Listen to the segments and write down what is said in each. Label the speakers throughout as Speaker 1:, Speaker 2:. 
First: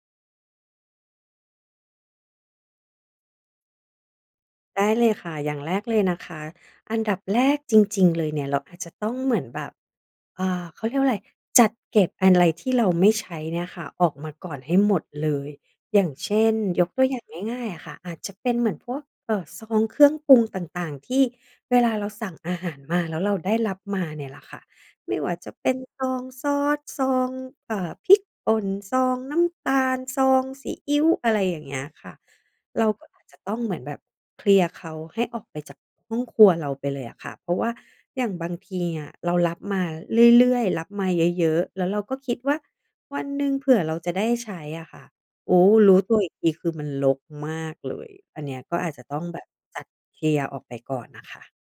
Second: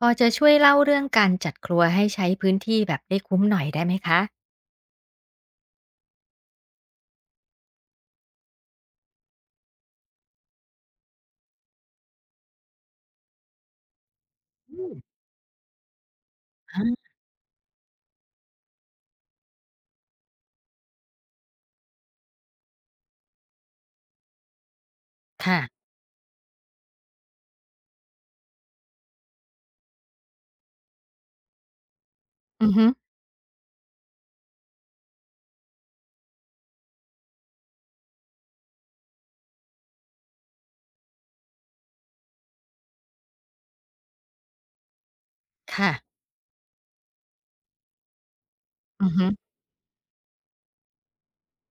Speaker 1: พอจะช่วยเล่าเรื่องการจัดครัวให้ใช้พื้นที่แบบได้คุ้มหน่อยได้ไหมคะ
Speaker 2: ได้เลยค่ะอย่างแรกเลยนะคะอันดับแรกจริงๆเลยเนี่ยเราอาจจะต้องเหมือนแบบเขาเรียกว่าอะไรจัดเก็บอะไรที่เราไม่ใช้เนี่ยค่ะออกมาก่อนให้
Speaker 1: อื
Speaker 2: หม
Speaker 1: ม
Speaker 2: ดเลยอย่างเช่นยกตัวอ
Speaker 1: อา
Speaker 2: ย่างง่ายๆอะค่ะอาจจะเป็นเหมือนพวกซองเครื่องปรุงต่างๆที่เวลาเราสั่งอาหารมาแล้วเราได้รับมาเนี่ยแหละค่ะไม่ว่าจะเป็น
Speaker 1: ค่ะ
Speaker 2: ซองซอสซองพริกป่นซองน้ำตาลซองซีอิ๊วอะไรอย่างเงี้ยค่ะ
Speaker 1: อือฮึ
Speaker 2: เราก็อาจจะต้องเหมือนแบบเคลียร์เขาให้ออกไปจากห้องครัวเราไปเลยอะค่ะเพราะว่าอย่างบางทีอะเรารับมาเรื่อยๆรับมาเยอะๆแล้วเราก็คิดว่าวันหนึ่งเผื่อเราจะได้ใช้อะค่ะโอ้
Speaker 1: ค่ะ
Speaker 2: รู้ตัวอีกทีคือมันรกมากเลยอันเนี้ยก็อาจจะ
Speaker 1: อือ
Speaker 2: ต้อง
Speaker 1: ฮึ
Speaker 2: แบบจัดเคลียร์ออกไปก่อนนะคะ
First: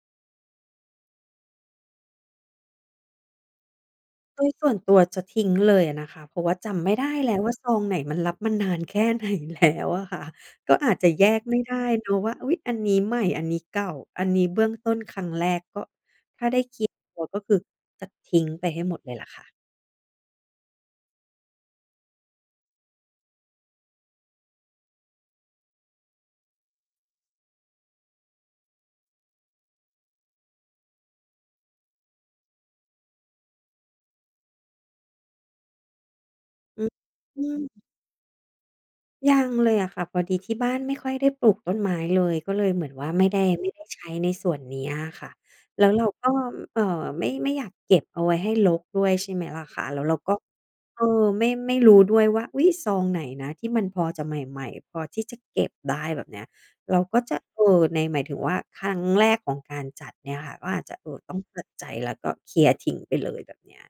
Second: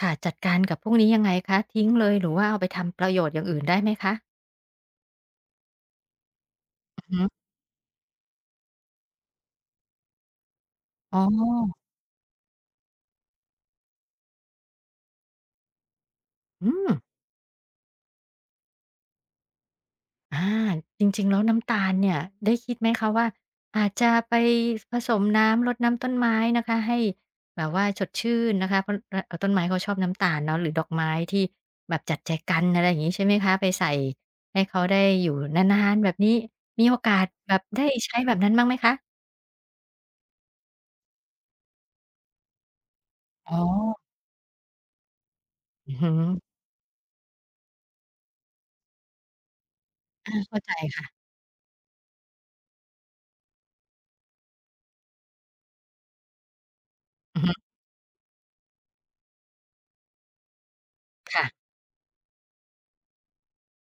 Speaker 1: ค่ะ จัดการกับพวกนี้ยังไงคะ ทิ้งเลยหรือว่าเอาไปทำประโยชน์อย่างอื่นได้ไหมคะ
Speaker 2: โดยส่วนตัวจะทิ้งเลยอะนะคะเพราะว่าจำไม่
Speaker 1: อือ
Speaker 2: ได้
Speaker 1: ฮึ
Speaker 2: แล้วว่าซองไหนมันรับมานานแค่ไหนแล้วอะค่ะก็อาจจะ
Speaker 1: อ๋อ
Speaker 2: แยกไม่ได้เนาะว่าอุ๊ยอันนี้ใหม่อันนี้เก่าอันนี้เบื้องต้นครั้งแรกก็ถ้าได้
Speaker 1: อื
Speaker 2: เคลีย
Speaker 1: ม
Speaker 2: ร์ตัวก็คือจะทิ้งไปให้หมดเลยล่ะค่ะ
Speaker 1: อาจริงๆแล้วน้ำตาลเนี่ยได้คิดไหมคะว่าอาจจะไปผสมน้ำรดน้ำต้นไม้นะคะให้แบบว่าสดชื่นนะคะเพราะรต้นไม้เขาชอบน้ำตาลเนาะหรือดอกไม้ที่แบบจัดแจกันอะไรอย่างงี้ใช่ไหมคะไปใส่ให้เขาได้อยู่นานๆแบบนี้
Speaker 2: อื
Speaker 1: มี
Speaker 2: อ
Speaker 1: โอกาส
Speaker 2: อื
Speaker 1: แบบ
Speaker 2: ม
Speaker 1: ได้ใช้แบบนั้นบ้างไหมคะ
Speaker 2: ยังเลยอะค่ะพอดีที่บ้านไม่ค่อยได้ปลูกต้นไม้เลยก็เลยเหมือนว่าไม่ได้
Speaker 1: อ๋อ
Speaker 2: ไม่ได้ใช้ในส่วนเนี้ยอะค่ะแล้ว
Speaker 1: อือ
Speaker 2: เรา
Speaker 1: ฮึ
Speaker 2: ก็เอ่อไม่อยากเก็บเอาไว้ให้รกด้วยใช่ไหมล่ะคะแล้วเรา
Speaker 1: อา
Speaker 2: ก็
Speaker 1: เข้าใจ
Speaker 2: เออ
Speaker 1: ค่ะ
Speaker 2: ไม่รู้ด้วยว่าอุ๊ยซองไหนนะที่มันพอจะใหม่ๆพอที่จะเก็บได้แบบเนี้ยเราก็จะ
Speaker 1: อือฮึ
Speaker 2: เออในหมายถึงว่าครั้งแรกของการจัดเนี่ยค่ะก็อาจจะเออต้องตั
Speaker 1: ค่ะ
Speaker 2: ดใจแล้วก็เคลียร์ทิ้งไปเลยแบบเนี้ย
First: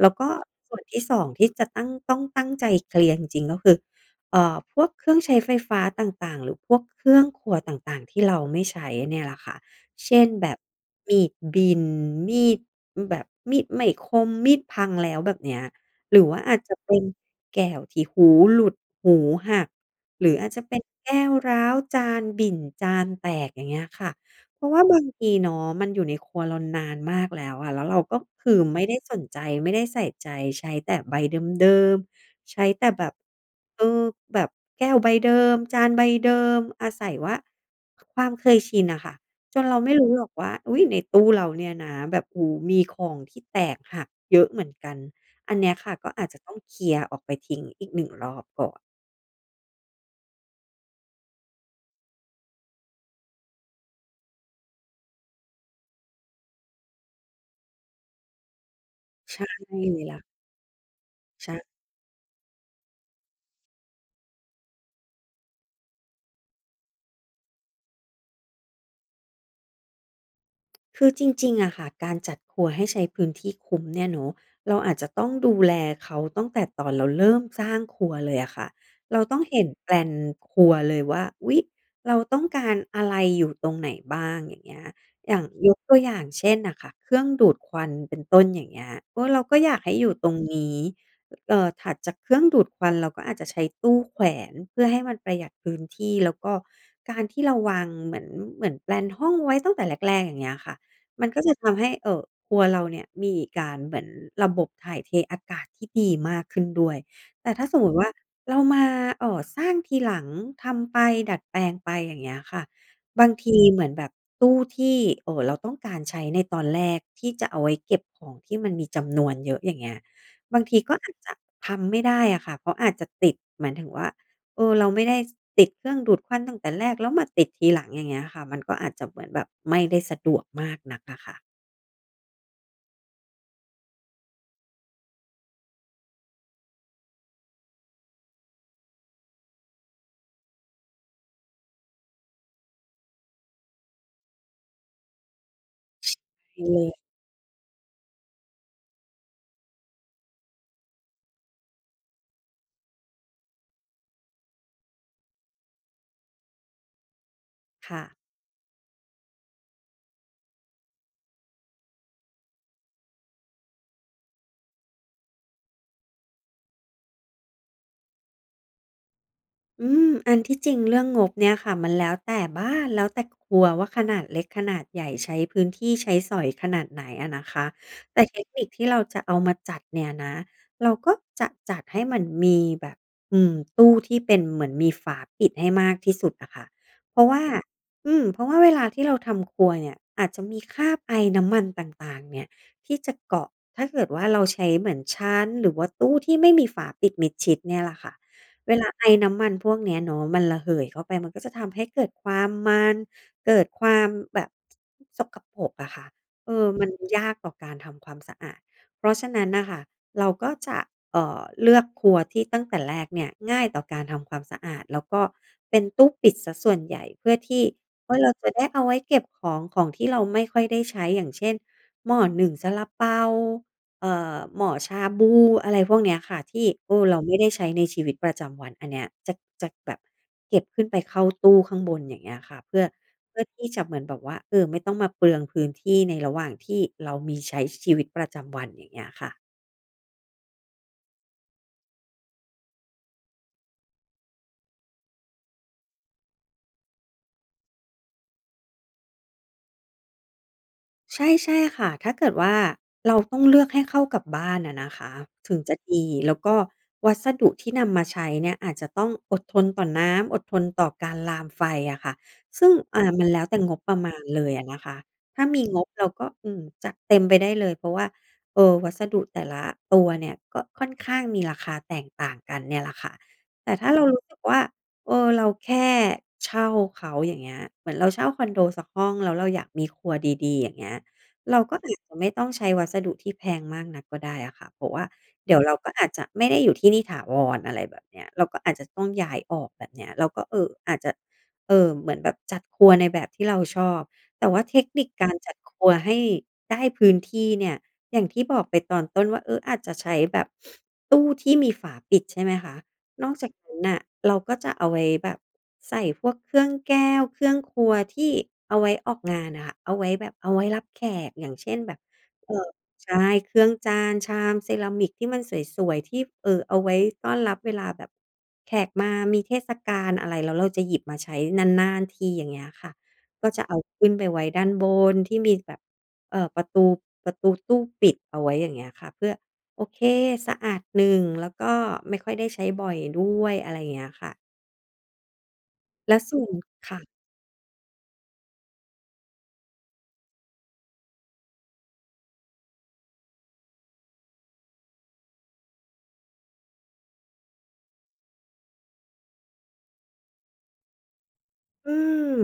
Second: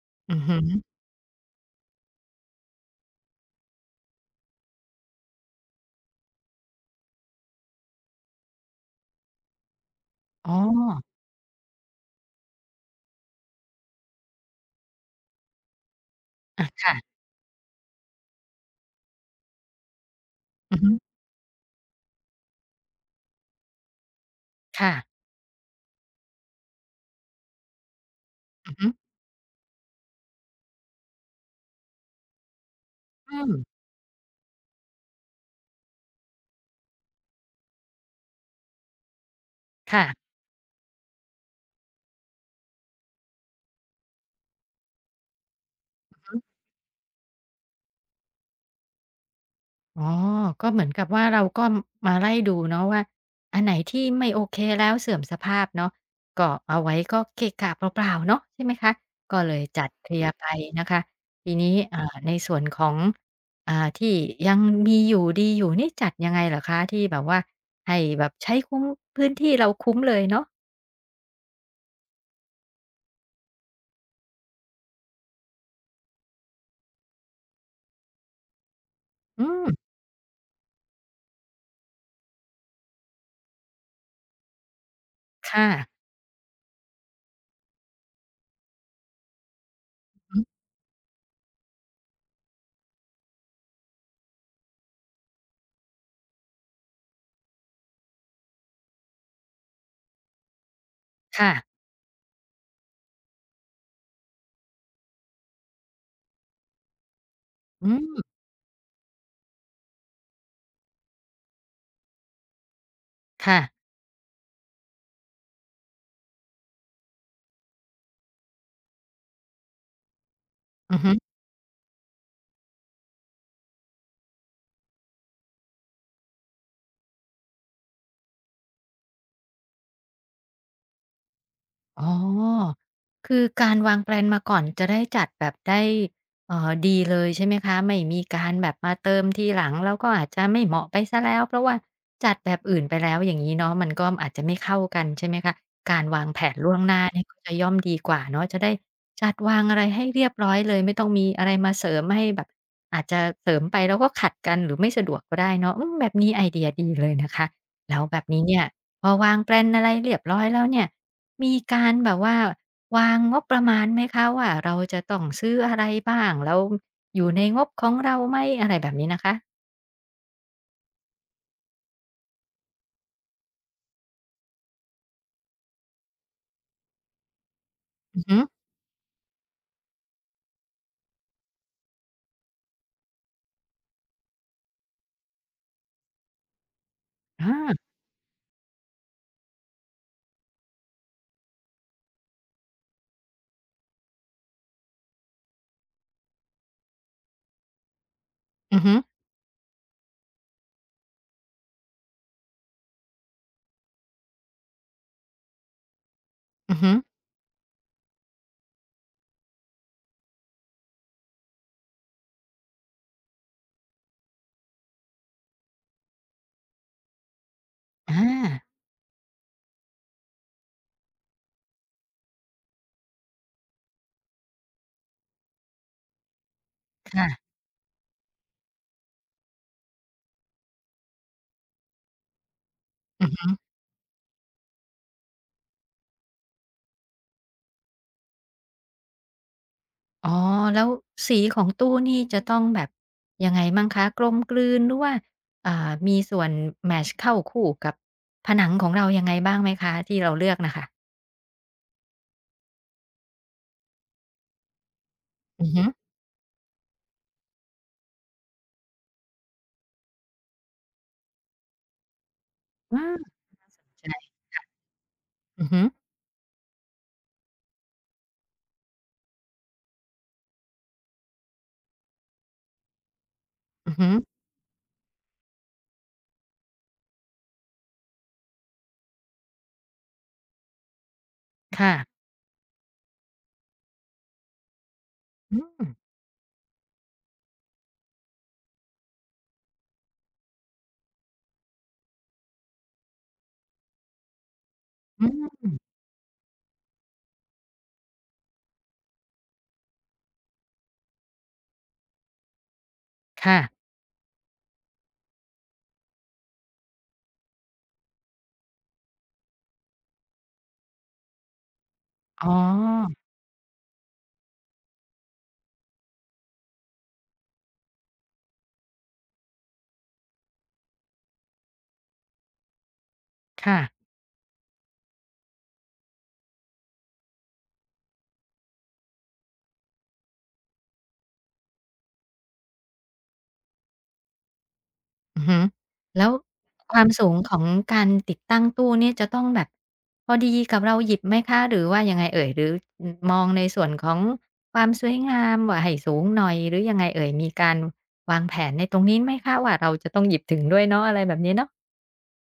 Speaker 2: แล้วก็
Speaker 1: อือฮึ
Speaker 2: ส่วนที่สองที่จะตั้งต้องตั้งใจเคลียร์จริงๆก็คือ พวกเครื่องใช้ไฟฟ้าต่างๆหรือพวกเครื่องครัวต่างๆที่เราไม่ใช้เนี่ยแหละค่ะเช่นแบ
Speaker 1: อ๋อ
Speaker 2: บมีดบินมีดแบบมีดไม่คมมีดพังแล้วแบบเนี้ยหรือว่าอาจ
Speaker 1: อา
Speaker 2: จะเป็น
Speaker 1: ค่ะ
Speaker 2: แก้วที่หูหลุดหูหักหรืออาจจะเป็
Speaker 1: อือ
Speaker 2: น
Speaker 1: ฮึ
Speaker 2: แก้วร้าวจานบิ่นจานแตกอย่างเงี้ยค่ะเพราะว่า
Speaker 1: ค่ะ
Speaker 2: บางทีเนาะมันอยู่ในครัวเรานานมากแล้วอะแล้วเราก็คือ
Speaker 1: อือ
Speaker 2: ไม่
Speaker 1: ฮึ
Speaker 2: ได้สนใจไม่ได้ใส่ใจใช้แต่ใบเดิมๆ ใช้แต่แบบ
Speaker 1: อื
Speaker 2: เอ
Speaker 1: ม
Speaker 2: อแบบแก้วใบเดิมจานใบเดิมอาศัยว่าความเคยชินอะค่ะจนเราไม่รู้หรอก
Speaker 1: ค่ะ
Speaker 2: ว่าอุ๊ยในตู้เราเนี่ยนะแบบโอ้โฮมีของที่แตกหักเยอะเหมือนกันอันเนี้ยค่ะก็อาจจะต้องเคลียร์ออกไปทิ้งอีกหนึ่งรอบก่อน
Speaker 1: อ๋อก็เหมือนกับว่าเราก็มาไล่ดูเนาะว่าอันไหนที่ไม่โอเคแล้วเสื่อมสภาพเนาะก็เอาไว้ก็เกะกะเปล่าๆเนาะใช่ไหมคะก็
Speaker 2: ใช่
Speaker 1: เลย
Speaker 2: เล
Speaker 1: จัด
Speaker 2: ย
Speaker 1: เคลี
Speaker 2: ล่ะ
Speaker 1: ยร์ไปนะคะทีนี้
Speaker 2: ใช่
Speaker 1: อ่าในส่วนของอ่าที่ยังมีอยู่ดีอยู่นี่จัดยังไงเหรอคะที่แบบว่าให้แบบใช้คุ้มพื้นที่เราคุ้มเลยเนาะ
Speaker 2: คือจริงๆอะค่ะการจัดครัวให้ใช้พื้นที่คุ้มเนี่ยเนาะเราอาจจะต้องดูแลเขาตั้งแต่ตอนเราเริ่มสร้างครัวเลยอะค่ะเราต้อง
Speaker 1: อื
Speaker 2: เห็
Speaker 1: ม
Speaker 2: นแพลนครัวเลยว่าอุ๊ยเราต้องการอะไรอยู่ตรงไหนบ้างอย่างเงี้ยอย่าง
Speaker 1: ค่ะ
Speaker 2: ยกตัวอย่างเช่นน่ะค่ะเครื่องดูดควันเป็นต้นอย่างเงี้ยเออเราก็อยากให้อยู่
Speaker 1: อื
Speaker 2: ต
Speaker 1: อ
Speaker 2: รง
Speaker 1: ฮึ
Speaker 2: นี้ถัดจากเครื่องดูดควันเราก็อาจจะใช้ตู้แขวนเพื่อให้มันประหยัดพื้นที่แล้วก็การที่เราวางเหมือนแพลนห้องไว้ตั้งแต่แรกๆอย่างเงี้ยค่ะ มันก็
Speaker 1: ค่ะ
Speaker 2: จะทำให้ครัวเราเนี่ยมีการเหมือนระบบถ่ายเทอากาศที่ดีมากขึ้นด้วยแต่ถ้าสม
Speaker 1: อื
Speaker 2: มุติว่า
Speaker 1: ม
Speaker 2: เรามาสร้างทีหลังทำไปดัดแปลงไปอย่างเงี้ยค่ะบางที
Speaker 1: ค่ะ
Speaker 2: เหมือนแบบตู้ที่เราต้องการใช้ในตอนแรกที่จะเอาไว้เก็บของที่มันมีจำนวนเยอะอย่างเงี้ยบางทีก็
Speaker 1: อือฮึ
Speaker 2: อาจจะทำไม่ได้อะค่ะเพราะอาจจะติดหมายถึงว่า เออเราไม่ได้ติดเครื่องดูดควันตั้งแต่แรกแล้วมาติดทีหลังอย่างเงี้ยค่ะมันก็อาจจะเหมือนแบบไม่ได้สะดวกมากนักอะค่ะ
Speaker 1: อ๋อคือการวางแพลนมาก่อนจะได้จัดแบบได้ดีเลยใช่ไหมคะไม่มีการแบบมาเติมทีหลังแล้วก็อาจจะไม่เหมาะไปเสียแล้วเพราะว่าจัดแบบอื่นไปแล้วอย่างงี้เนาะมันก็อาจจะไม่เข้ากันใช่ไหมคะการวางแผนล่
Speaker 2: เล
Speaker 1: วง
Speaker 2: ย
Speaker 1: หน้าเนี่ยก็จะย่อมดีกว่าเนาะจะได้จัดวางอะไรให้เรียบร้อยเลยไม่ต้องมีอะไรมาเสริมให้แบบอาจจะเสริมไปแล้วก็ขัดกันหรือไม่สะดวกก็ได้เนาะอืมแบบนี้ไอเดียดีเลยนะคะแล้
Speaker 2: ค่ะ
Speaker 1: วแบบนี้เนี่ย พอวางแปลนอะไรเรียบร้อยแล้วเนี่ย มีการแบบว่าวางงบประมาณไหมคะว่าเราจะต้องซื้ออะไรบ้างแล้วอยู่ในงบของเราไหมอะไรแบบนี้นะคะ
Speaker 2: อันที่จริงเรื่องงบเนี่ยค่ะมันแล้วแต่บ้านแล้วแต่ครัวว่าขนาดเล็กขนาดใหญ่ใช้พื้นที่ใช้สอยขนาดไหนอะนะคะแต่
Speaker 1: อือ
Speaker 2: เท
Speaker 1: ฮึ
Speaker 2: คนิคที่เราจะเอามาจัดเนี่ยนะเราก็จะจัดให้มันมีแบบตู้ที่เป็นเหมือนมีฝาปิดให้มากที่สุดอะค่ะเพราะว่า
Speaker 1: อา
Speaker 2: เพราะว่าเวลาที่เราทำครัวเนี่ยอาจจะมีคราบไอน้ำมันต่างๆเนี่ยที่จะเกาะถ้าเกิดว่าเราใช้เหมือนชั้นหรือว่าตู้ที่ไม่มีฝาปิดมิดชิดเนี่ยล่ะค่ะ เว
Speaker 1: อือ
Speaker 2: ลา
Speaker 1: ฮึ
Speaker 2: ไอน้ำมันพวกเนี้ยเนาะมันระเหยเข้าไปมันก็จะทำให้เกิดความมันเกิดความแบบสกปรกอะค่ะเออ
Speaker 1: อือ
Speaker 2: มัน
Speaker 1: ฮึ
Speaker 2: ยากต่อการทำความสะอาดเพราะฉะนั้นน่ะค่ะเราก็จะเลือกครัวที่ตั้งแต่แรกเนี่ยง่ายต่อการทำความสะอาดแล้วก็เป็นตู้ปิดเสียส่วนใหญ่เพื่อที่
Speaker 1: อ
Speaker 2: เฮ้ยเราจะ
Speaker 1: า
Speaker 2: ได้เอาไว้เก็บของของที่เราไม่ค่อยได้ใช้อย่างเช่นหม้อนึ่งซาลาเปา เอ่อหม่อชาบูอะไรพวกเนี้ยค่ะที่เออเราไม่ได้
Speaker 1: ค่ะ
Speaker 2: ใช้ในชีวิตประจำวันอันเนี้ยจะแบบเก็บขึ้นไปเข้าตู้ข้างบนอย่างเงี้ยค่ะเพื่อ
Speaker 1: อือ
Speaker 2: เพื่อ
Speaker 1: ฮึ
Speaker 2: ที่จะเหมือนแบบว่าเออไม่ต้องมาเปลืองพื้นที่ในระหว่างที่เรามีใช้ชีวิตประจำวันอย่างเงี้ยค่ะ
Speaker 1: อ๋อแล้วสีของตู้นี่จะต้องแบบยังไงมั่งคะกลมกลืนหรือว่าอ่ามีส่วนแมตช์เข้าคู่กับผนังของเรายังไงบ้างไหมคะที่เราเลือกน่ะค่ะ
Speaker 2: ใช่ใช่ค่ะถ้าเกิดว่าเราต้องเลือกให้เข้ากับบ้านอะนะคะถึง
Speaker 1: อือ
Speaker 2: จะ
Speaker 1: ฮึ
Speaker 2: ดี แล้วก็วัสดุที่นำมาใช้เนี่ยอาจจะต้องอดทนต่อน้ำอดทนต่อการลามไฟอะค่ะซึ่ง
Speaker 1: อา
Speaker 2: มันแล้วแต่ง
Speaker 1: น่า
Speaker 2: บ
Speaker 1: ส
Speaker 2: ป
Speaker 1: น
Speaker 2: ระมาณ
Speaker 1: ใจ
Speaker 2: เลยอะนะคะถ้ามี
Speaker 1: อือ
Speaker 2: ง
Speaker 1: ฮึ
Speaker 2: บเราก็จัดเต็มไปได้เลยเพราะว่าวัสดุแต่ละตัวเนี่ยก็ค่อนข้างมีราคาแตกต่างกันเนี่ยแหละค่ะแต่ถ้า
Speaker 1: อือ
Speaker 2: เรา
Speaker 1: ฮึ
Speaker 2: รู้สึกว่า เออเราแค่เช่าเขาอย่างเงี้ยเหมือนเราเช่าคอนโดสักห้องแล้วเราอยากมีครัวดีๆอย่างเงี้ยเราก็อาจจะ
Speaker 1: ค่ะ
Speaker 2: ไม่ต้องใช้วัสดุที่แพงมากนักก็ได้อะค่ะเพราะว่าเดี๋ยวเรา
Speaker 1: อืม
Speaker 2: ก็อาจจะไม่ได้อยู่ที่นี่ถาวรอะไรแบบเนี้ยเราก็อาจจะต้องย้ายออกแบบเนี้ยเราก็อาจจะเหมือนแบบจัดครัวในแบบที่เราชอบแต่ว่าเทคนิค
Speaker 1: อื
Speaker 2: การจัด
Speaker 1: ม
Speaker 2: ครัวให้ได้พื้นที่เนี่ยอย่างที่บอกไปตอนต้นว่าเอออาจจะใช้แบบตู้ที่มีฝาปิดใช่ไหมคะ นอกจากนั้น
Speaker 1: ค่ะ
Speaker 2: น่ะเราก็จะเอาไว้แบบใส่พวกเครื่องแก้วเครื่องครัวที่เอาไว้ออกงานอะค่ะเอาไว้แบบเอาไว้รับแขกอย่างเช่นแบบ
Speaker 1: อ๋อ
Speaker 2: เอ่อใช่เครื่องจานชามเซรามิกที่มันสวยๆที่เอาไว้ต้อนรับเวลาแบบแขกมามีเทศกาลอะไรแล้วเราจะหยิบมาใช้นานๆทีอย่างเงี้ยค่ะก็จะเอา
Speaker 1: ค่ะ
Speaker 2: ขึ้นไปไว้ด้านบนที่มีแบบประตูตู้ปิดเอาไว้อย่างเงี้ยค่ะเพื่อ โอเคสะอาดหนึ่งแล้วก็ไม่ค่อยได้ใช้บ่อยด้วยอะไรอย่างเงี้ยค่ะ
Speaker 1: อือฮึ
Speaker 2: แล้ว
Speaker 1: แล้ว
Speaker 2: ส่วน
Speaker 1: ความ
Speaker 2: ค่ะ
Speaker 1: สูงของการติดตั้งตู้เนี่ยจะต้องแบบพอดีกับเราหยิบไหมคะหรือว่ายังไงเอ่ยหรืออือมองในส่วนของความสวยงามว่าให้สูงหน่อยหรือยังไงเอ่ยมีการวางแผนในตรงนี้ไหมคะว่าเราจะต้องหยิบถึงด้วยเนาะอะไรแบบนี้เนาะ
Speaker 2: อืม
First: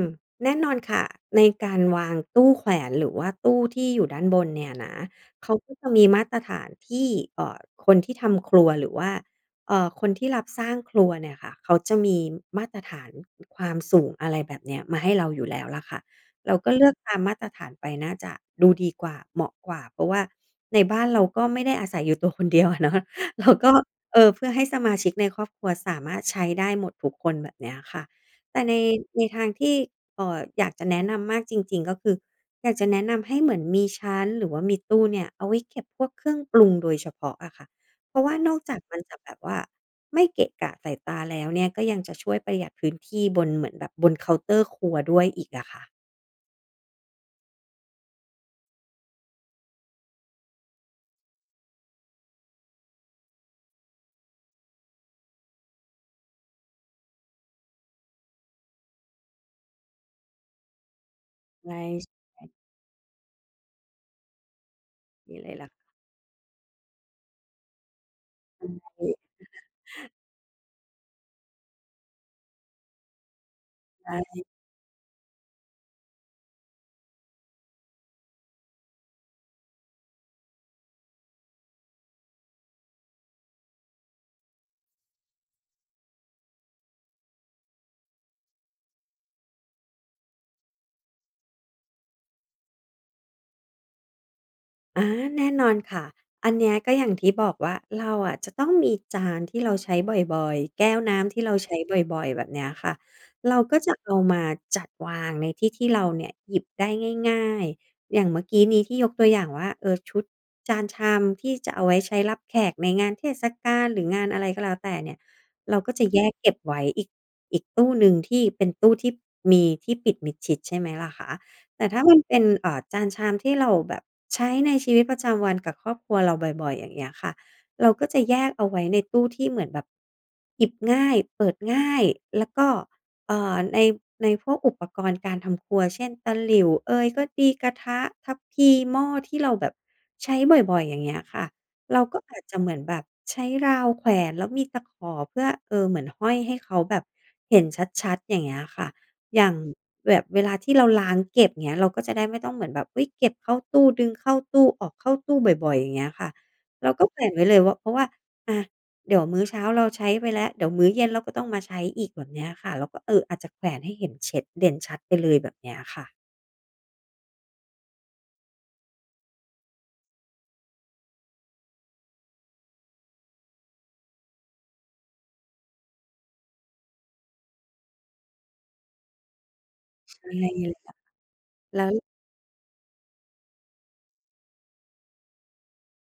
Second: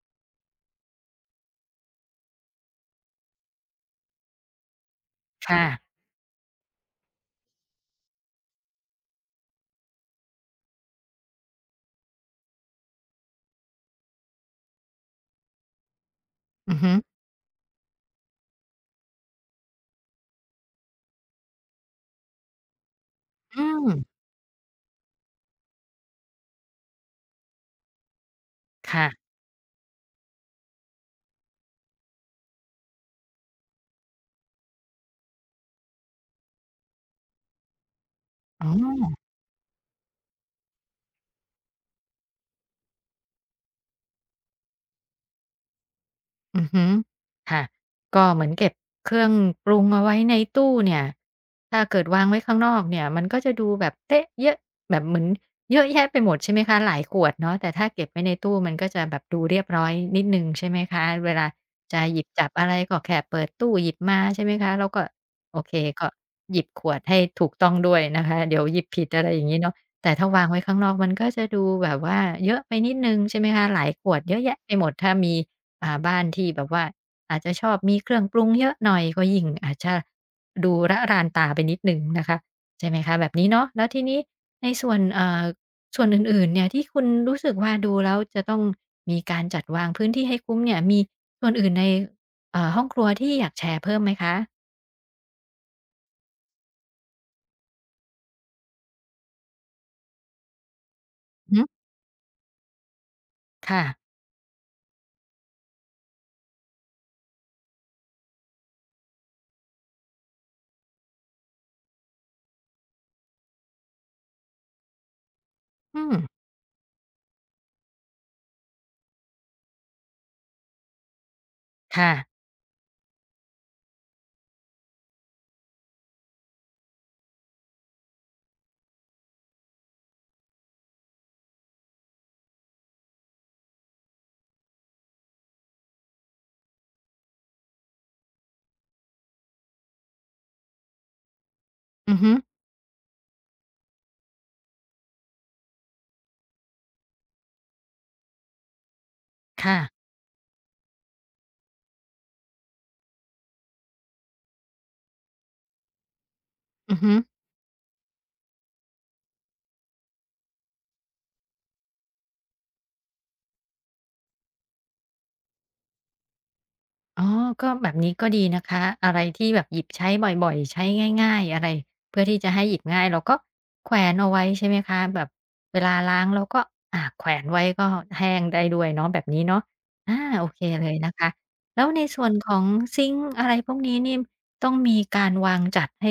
Speaker 2: แน่นอนค่ะในการวางตู้แขวนหรือว่าตู้ที่อยู่ด้านบนเนี่ยนะเขา
Speaker 1: ค่ะ
Speaker 2: ก็จะมีมาตรฐานที่เอ่อคนที่ทำครัวหรือว่าคนที่รับสร้างครัวเนี่ยค่ะเขาจะมีมาตรฐานความสูงอะไรแบบเนี้ยมาให้เราอยู่แล้วล่ะค่ะเราก็
Speaker 1: อือ
Speaker 2: เลือ
Speaker 1: ฮึ
Speaker 2: กตามมาตรฐานไปน่าจะดูดีกว่าเหมาะกว่าเพราะว่าในบ้านเราก็ไม่ได้อาศัยอยู่ตัวคนเดียวอะเนาะ เรา
Speaker 1: อื
Speaker 2: ก็
Speaker 1: ม
Speaker 2: เพื่อให้สมาชิกในครอบครัวสามารถใช้ได้หมดทุกคนแบบเนี้ยค่ะ แต่ใน
Speaker 1: ค่ะ
Speaker 2: ทางที่อยากจะแนะนำมากจริงๆก็คืออยากจะแนะนำให้เหมือนมีชั้นหรือว่ามีตู้เนี่ยเอาไว้เก็บพวกเครื่องปรุงโดยเฉพาะอะค่ะเพราะว่านอก
Speaker 1: อ๋
Speaker 2: จากมันจะ
Speaker 1: อ
Speaker 2: แบบว่าไม่เกะกะสายตาแล้วเนี่ยก็ยังจะช่วยประหยัดพื้นที่บนเหมือนแบบบนเคาน์เตอร์ครัวด้วยอีกอะค่ะ
Speaker 1: อือฮึค่ะก็เหมือนเก็บเครื่องปรุงเอาไว้ในตู้เนี่ยถ้าเกิดวางไว้ข้างนอกเนี่ยมันก็จะดูแบบเตะเยอะแบบเหมือนเยอะแยะไปหมดใช่ไหมคะหลายขวดเนาะ แต่ถ้าเก็บไว้ในตู้มันก็จะแบบดูเรียบร้อยนิดนึงใช่ไหมคะ เวลาจะ
Speaker 2: ใช่
Speaker 1: หยิบจับอะไรก็แค่เปิดตู้หยิบมาใช่ไหมคะแล้วก็
Speaker 2: นี่เลย
Speaker 1: โอ
Speaker 2: ล่ะ
Speaker 1: เคก็หยิบขวดให้ถูกต้องด้วยนะคะ เดี๋ยว
Speaker 2: ค
Speaker 1: หยิบผิ
Speaker 2: ่ะ
Speaker 1: ดอะไรอย่างนี้เนาะแต่ถ้าวางไว้ข้างนอกมันก็จะดูแบบว่าเยอะไปนิดนึงใช่ไหมคะหลายขวดเย
Speaker 2: ใช่
Speaker 1: อะแยะไปหมดถ้ามี อ่าบ้านที่แบบว่าอาจจะชอบมีเครื่องปรุงเยอะหน่อยก็ยิ่งอาจจะดูระรานตาไปนิดหนึ่งนะคะใช่ไหมคะแบบนี้เนาะแล้วทีนี้ในส่วนส่วนอื่นๆเนี่ยที่คุณรู้สึกว่าดูแล้วจะต้องมีการจัดวางพื้นที่ให้คุ้มเนี่ยมีส่วนอื่นในห้องครัวที่อยากแชร์เพิ่มไหมคะ
Speaker 2: อาแน่นอนค่ะอันเนี้ยก็อย่างที่บอกว่าเราอะจะต้องมีจานที่เราใช้บ่อยๆแก้วน้ำที่
Speaker 1: อื
Speaker 2: เรา
Speaker 1: อฮึ
Speaker 2: ใช้บ่อยๆแบบเนี้ยค่ะเราก็จะ
Speaker 1: ค่ะ
Speaker 2: เอามาจัดวางในที่ที่เราเนี่ยหยิบได้ง่ายๆอย่างเมื่อกี้นี้ที่ยกตัวอย่างว่าเออชุดจานชามที่จะเอาไว้ใช้รับแขกในงานเทศกาลหรืองานอะไรก็แล้วแต่เนี่ยเราก็
Speaker 1: อื
Speaker 2: จะ
Speaker 1: ม
Speaker 2: แยกเก็บไว้อีกตู้หนึ่งที่เป็นตู้ที่มีที่ปิดมิดชิดใช่ไหมล่ะคะ แต่ถ้า
Speaker 1: ค่ะ
Speaker 2: มันเป็นจานชามที่เราแบบใช้ในชีวิตประจำวันกับครอบครัวเราบ่อยๆอย่างเงี้ยค่ะเราก็จะแยกเอาไว้ในตู้ที่เหมือนแบบหยิบง่ายเปิดง่ายแล้วก็ในพวกอุปกรณ์การทำครัวเช่นตะหลิ่วเอยก็ดีกระทะทัพพีหม้อที่เราแบบใช้บ่อยๆอย่างเงี้ยค่ะเรา
Speaker 1: อื
Speaker 2: ก็
Speaker 1: อฮึ
Speaker 2: อาจจะเหมือนแบบใช้ราวแขวนแล้วมีตะขอเพื่อเหมือนห้อยให้เขาแบบเห็นชัดๆอย่างเงี้ยค่ะอย่าง
Speaker 1: ค่ะ
Speaker 2: แบบเวลาที่เราล้างเก็บเงี้ยเราก็จะได้ไม่ต้องเหมือนแบบอุ๊ยเก็บเข้าตู้ดึงเข้าตู้ออกเข้าตู้บ่อยๆอย่างเงี้ยค่ะเรา
Speaker 1: อือ
Speaker 2: ก็
Speaker 1: ฮึ
Speaker 2: แขลนไว้เลยว่าเพราะว่าอาเดี๋ยวมื้อเช้าเราใช้ไปแล้วเดี๋ยวมื้อเย็นเราก็ต้องมาใช้อีกแบบเนี้ยค่ะเราก็อาจจะแขวนให้เห็นเช็ดเด่นชัดไปเลยแบบเนี้ยค่ะ
Speaker 1: อ๋อก็แบบนี้ก็ดีนะคะ อะไรที่แบบหยิบใช้บ่อยๆใช้ง่ายๆอะไร เพื่อที่จะให้หยิบง่าย เราก็แขวนเอาไว้ใช่ไหมคะ แบบเวลาล้างเราก็อ่าแขวนไว้ก็แห้งได้ด้วยเนาะแบบนี้เนาะอา
Speaker 2: ใช
Speaker 1: โอเคเล
Speaker 2: ่
Speaker 1: ยนะคะ แล้
Speaker 2: แล้
Speaker 1: ว
Speaker 2: ว
Speaker 1: ในส่วนของซิงก์อะไรพวกนี้นี่ต้องมีการวางจัดให้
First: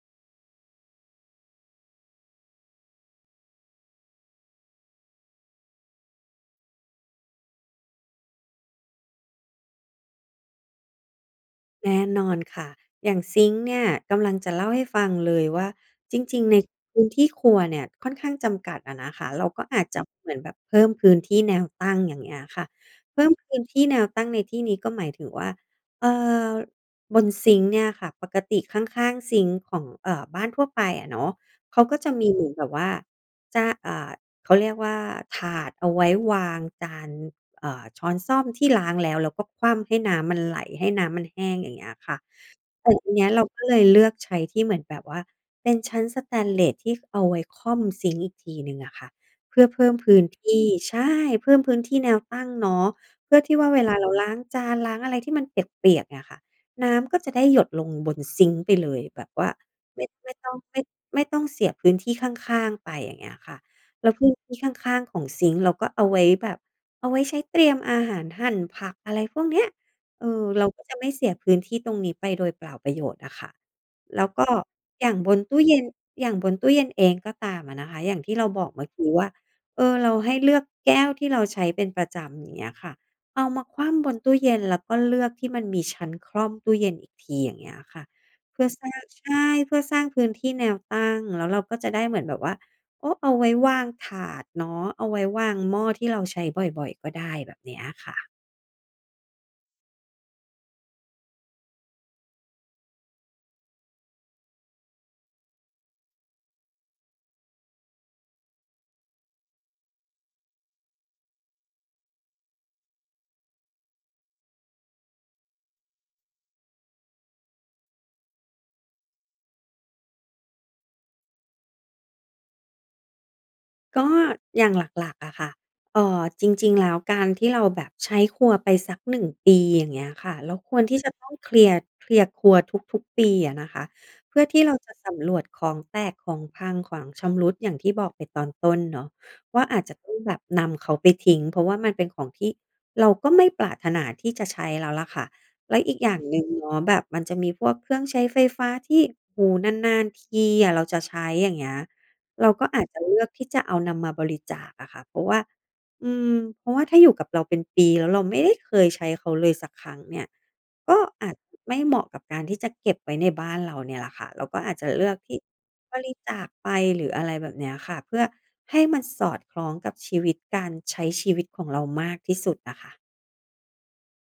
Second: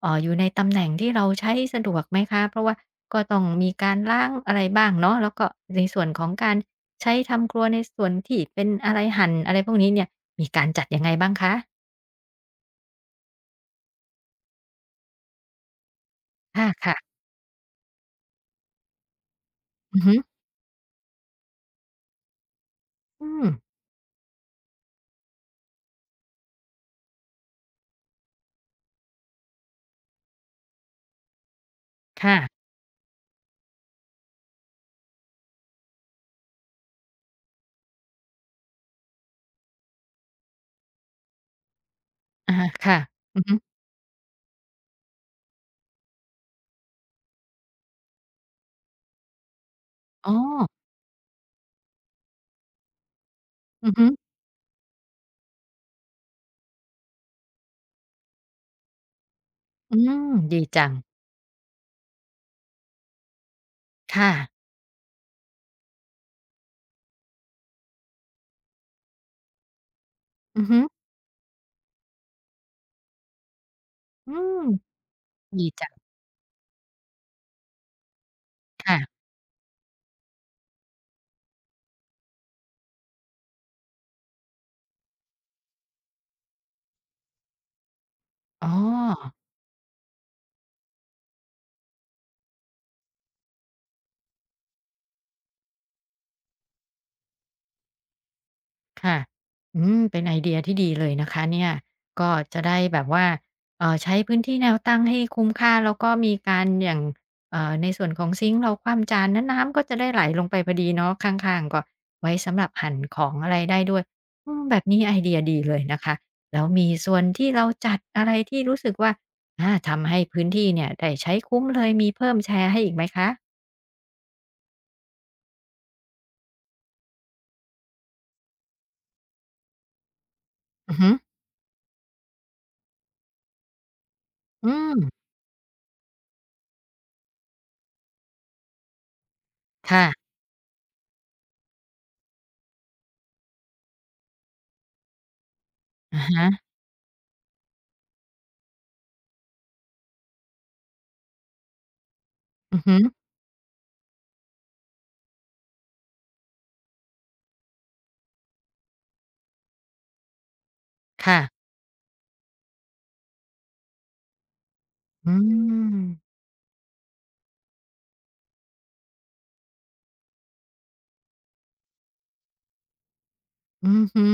Speaker 1: อยู่ในตำแหน่งที่เราใช้สะดวกไหมคะเพราะว่าก็ต้องมีการล้างอะไรบ้างเนาะแล้วก็ในส่วนของการ ใช้ทำครัวในส่วนที่เป็นอะไรหั่นอะไรพวกนี้เนี่ยมีการจัดยังไงบ้างคะ
Speaker 2: แน่นอนค่ะอย่างซิงค์เนี่ยกำลังจะเล่าให้ฟังเลยว่าจริงๆใน
Speaker 1: ค่ะ
Speaker 2: พื้
Speaker 1: ๆ
Speaker 2: นที่ครัวเนี่ยค่อนข้างจำกัดอะนะคะเราก็อาจ
Speaker 1: อื
Speaker 2: จะ
Speaker 1: อฮึ
Speaker 2: เหมือนแบบเพิ่มพื้นที่แนวตั้งอย่างเงี้ยค่ะเพิ่
Speaker 1: อื
Speaker 2: ม
Speaker 1: ม
Speaker 2: พื้นที่แนวตั้งในที่นี้ก็หมายถึงว่าเอ่อบนซิงค์เนี่ยค่ะปกติข้างๆซิงค์ของบ้านทั่วไปอะเนาะเขาก็จะมี
Speaker 1: ค่ะ
Speaker 2: เหมือนแบบว่าจะเขาเรียกว่าถาดเอาไว้วางจาน ช้อนส้อมที่ล้างแล้วแล้วก็คว่ำให้น้ำมันไหลให้น้ำมันแห้งอย่างเงี้ยค่ะ
Speaker 1: อะฮะ
Speaker 2: แต่
Speaker 1: ค่ะ
Speaker 2: ทีเนี้ย
Speaker 1: อื
Speaker 2: เรา
Speaker 1: อฮึ
Speaker 2: ก็เลยเลือกใช้ที่เหมือนแบบว่าเป็นชั้นสแตนเลสที่เอาไว้ค่อมซิงก์อีกทีหนึ่งอะค่ะเพื่อเพิ่มพื้น
Speaker 1: อ๋อ
Speaker 2: ที่ใช่เพิ่มพื้นที่แนวตั้งเนาะเพื่อที่ว่าเว
Speaker 1: อื
Speaker 2: ลา
Speaker 1: อฮึ
Speaker 2: เราล้างจานล้างอะไรที่มันเปียกๆอะค่ะน้ำก็จะได้หยดลงบนซิงก์ไปเลยแบบว่า
Speaker 1: อื
Speaker 2: ไม่
Speaker 1: ม
Speaker 2: ไม่ต้อง
Speaker 1: ดี
Speaker 2: ไม่
Speaker 1: จัง
Speaker 2: ไม่ต้องเสียพื้นที่ข้างๆไปอย่างเงี้ยค่ะแล้วพื้
Speaker 1: ค่ะ
Speaker 2: นที่ข้างๆของซิงก์เราก็เอาไว้แบบเอาไว้ใช้เตรียมอาหารหั่นผักอะไรพวกเนี้ย
Speaker 1: อื
Speaker 2: เรา
Speaker 1: อฮึ
Speaker 2: ก็จะไม่เสียพื้นที่ตรงนี้ไปโดยเปล่าประโยชน์อะค่ะแล้ว
Speaker 1: อื
Speaker 2: ก็
Speaker 1: ม
Speaker 2: อย่างบนตู้
Speaker 1: ดี
Speaker 2: เย็น
Speaker 1: จัง
Speaker 2: อย่างบนตู้เย็นเองก็ตามอะนะคะอย่างที่เราบอกเมื่อกี้
Speaker 1: ค่ะ
Speaker 2: ว่าเราให้เลือกแก้วที่เราใช้เป็นประจำอย่างเงี้ยค่ะเอามาคว่ำบนตู้เย็นแล้วก็เลือกที่มันมีชั้นคร่อมตู้เย็นอีกทีอย่างเงี้ยค่ะเพื่
Speaker 1: อ๋
Speaker 2: อ
Speaker 1: อ
Speaker 2: สร้างใช่เพื่อสร้างพื้นที่แนวตั้งแล้วเราก็จะได้เหมือนแบบว่าโอ้เอาไว้วางถาดเนาะเอาไว้วางหม้อที่เราใช้บ่อยๆก็ได้แบบเนี้ยค่ะ
Speaker 1: ค่ะอืมเป็นไอเดียที่ดีเลยนะคะเนี่ยก็จะได้แบบว่าใช้พื้นที่แนวตั้งให้คุ้มค่าแล้วก็มีการอย่างในส่วนของซิงค์เราคว่ำจานแล้วน้ำก็จะได้ไหลลงไปพอดีเนาะข้างๆก็ไว้สำหรับหั่นของอะไรได้ด้วยอืมแบบนี้ไอเดียดีเลยนะคะแล้วมีส่วนที่เราจัดอะไรที่รู้สึกว่าอาทำให้พื้นที่เนี่ยได้ใช้คุ้มเลยมีเพิ่มแชร์ให้อีกไหมคะ
Speaker 2: ก็อย่างหลักๆอะค่ะ จริงๆแล้วการที่เราแบบใช้ครัวไปสักหนึ่งปีอย่างเงี้ยค่ะเราควร
Speaker 1: อื
Speaker 2: ที่
Speaker 1: อฮึ
Speaker 2: จะต้องเคลียร์เคลียร์ครัวทุกๆปีอะนะคะเพื่อที่
Speaker 1: อื
Speaker 2: เราจะ
Speaker 1: ม
Speaker 2: สำรวจของแตกของพังของชำรุดอย่างที่บอกไปตอนต้นเนาะว่าอาจจะต้อง
Speaker 1: ค่ะ
Speaker 2: แบบนำเขาไปทิ้งเพราะว่ามันเป็นของที่เราก็ไม่ปรารถนาที่จะใช้แล้วล่ะค่ะแล้วอีกอย่าง
Speaker 1: อะ
Speaker 2: หนึ่ง
Speaker 1: ฮะ
Speaker 2: เนาะแบบมันจะมีพวกเครื่องใช้ไฟฟ้าที่โอ้โฮนานๆทีอะเราจะใช้อย่างเงี้ย เราก็
Speaker 1: อื
Speaker 2: อา
Speaker 1: อ
Speaker 2: จ
Speaker 1: ฮึ
Speaker 2: จะเลือกที่จะเอานำมาบริจาคอะค่ะเพราะว่าอืมเพราะว่าถ้าอยู่กับเราเป็นปีแล้วเราไม่ได้เคยใช้เขาเลยสักครั้งเนี่ยก็อาจ
Speaker 1: ค่ะ
Speaker 2: ไม่เหมาะกับการที่จะเก็บไว้ในบ้านเราเนี่ยแหละค่ะเราก็อาจจะเลือก
Speaker 1: อื
Speaker 2: ที่บ
Speaker 1: ม
Speaker 2: ริจาคไปหรืออะไรแบบเนี้ยค่ะเพื่อให้มันสอดคล้องกับชีวิตการใช้ชีวิตของเรามากที่สุดอะค่ะ
Speaker 1: อือฮึ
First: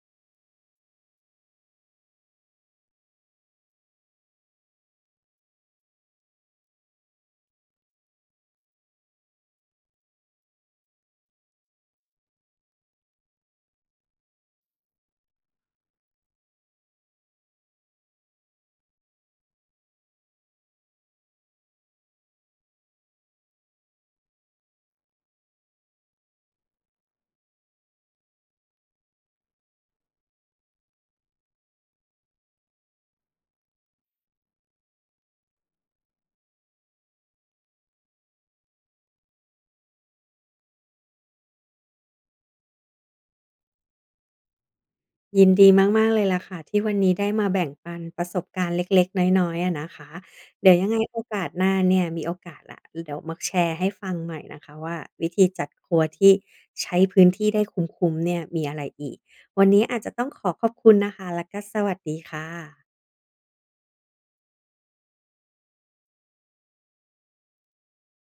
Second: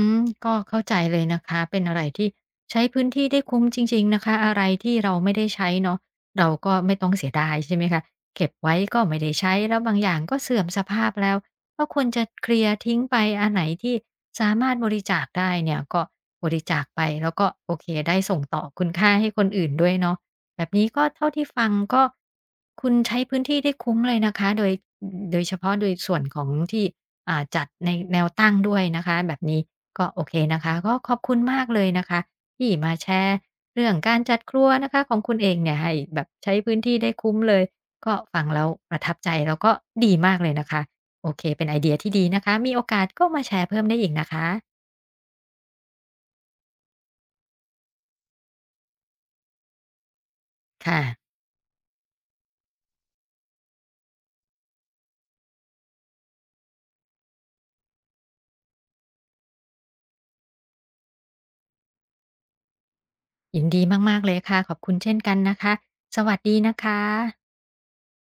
Speaker 1: ก็เข้าใจเลยนะคะเป็นอะไรที่ใช้พื้นที่ได้คุ้มจริงๆนะคะอะไรที่เราไม่ได้ใช้เนาะเราก็ไม่ต้องเสียดายใช่ไหมคะเก็บไว้ก็ไม่ได้ใช้แล้วบางอย่างก็เสื่อมสภาพแล้วก็ควรจะเคลียร์ทิ้งไปอันไหนที่สามารถบริจาคได้เนี่ยก็บริจาคไปแล้วก็โอเคได้ส่งต่อคุณค่าให้คนอื่นด้วยเนาะแบบนี้ก็เท่าที่ฟังก็คุณใช้พื้นที่ได้คุ้มเลยนะคะโดยโดยเฉพาะโดยส่วนของที่ อ่าจัดในแนวตั้งด้วยนะคะแบบนี้ก็โอเคนะคะก็ขอบคุณมากเลยนะคะที่มาแชร์เรื่องการจัดครัวนะคะของคุณเองเนี่ยให้แบบใช้พื้นที่ได้คุ้มเลยก็ฟังแล้วประทับใจแล้วก็ดีมากเลยนะคะโอเคเป็นไอเดียที่ดีนะคะมีโอกาสก็มาแชร์เพิ่มได้อีกนะคะ
Speaker 2: ยินดีมากๆเลยล่ะค่ะที่วันนี้ได้มาแบ่งปันประสบการณ์เล็กๆน้อยๆอะนะคะเดี๋ยวยังไง
Speaker 1: ค่ะ
Speaker 2: โอกาสหน้าเนี่ยมีโอกาสล่ะเดี๋ยวมาแชร์ให้ฟังใหม่นะคะว่าวิธีจัดครัวที่ใช้พื้นที่ได้คุ้มๆเนี่ยมีอะไรอีกวันนี้อาจจะต้องขอขอบคุณนะคะแล้วก็สวัสดีค่ะ
Speaker 1: ยินดีมากๆเลยค่ะขอบคุณเช่นกันนะคะสวัสดีนะคะ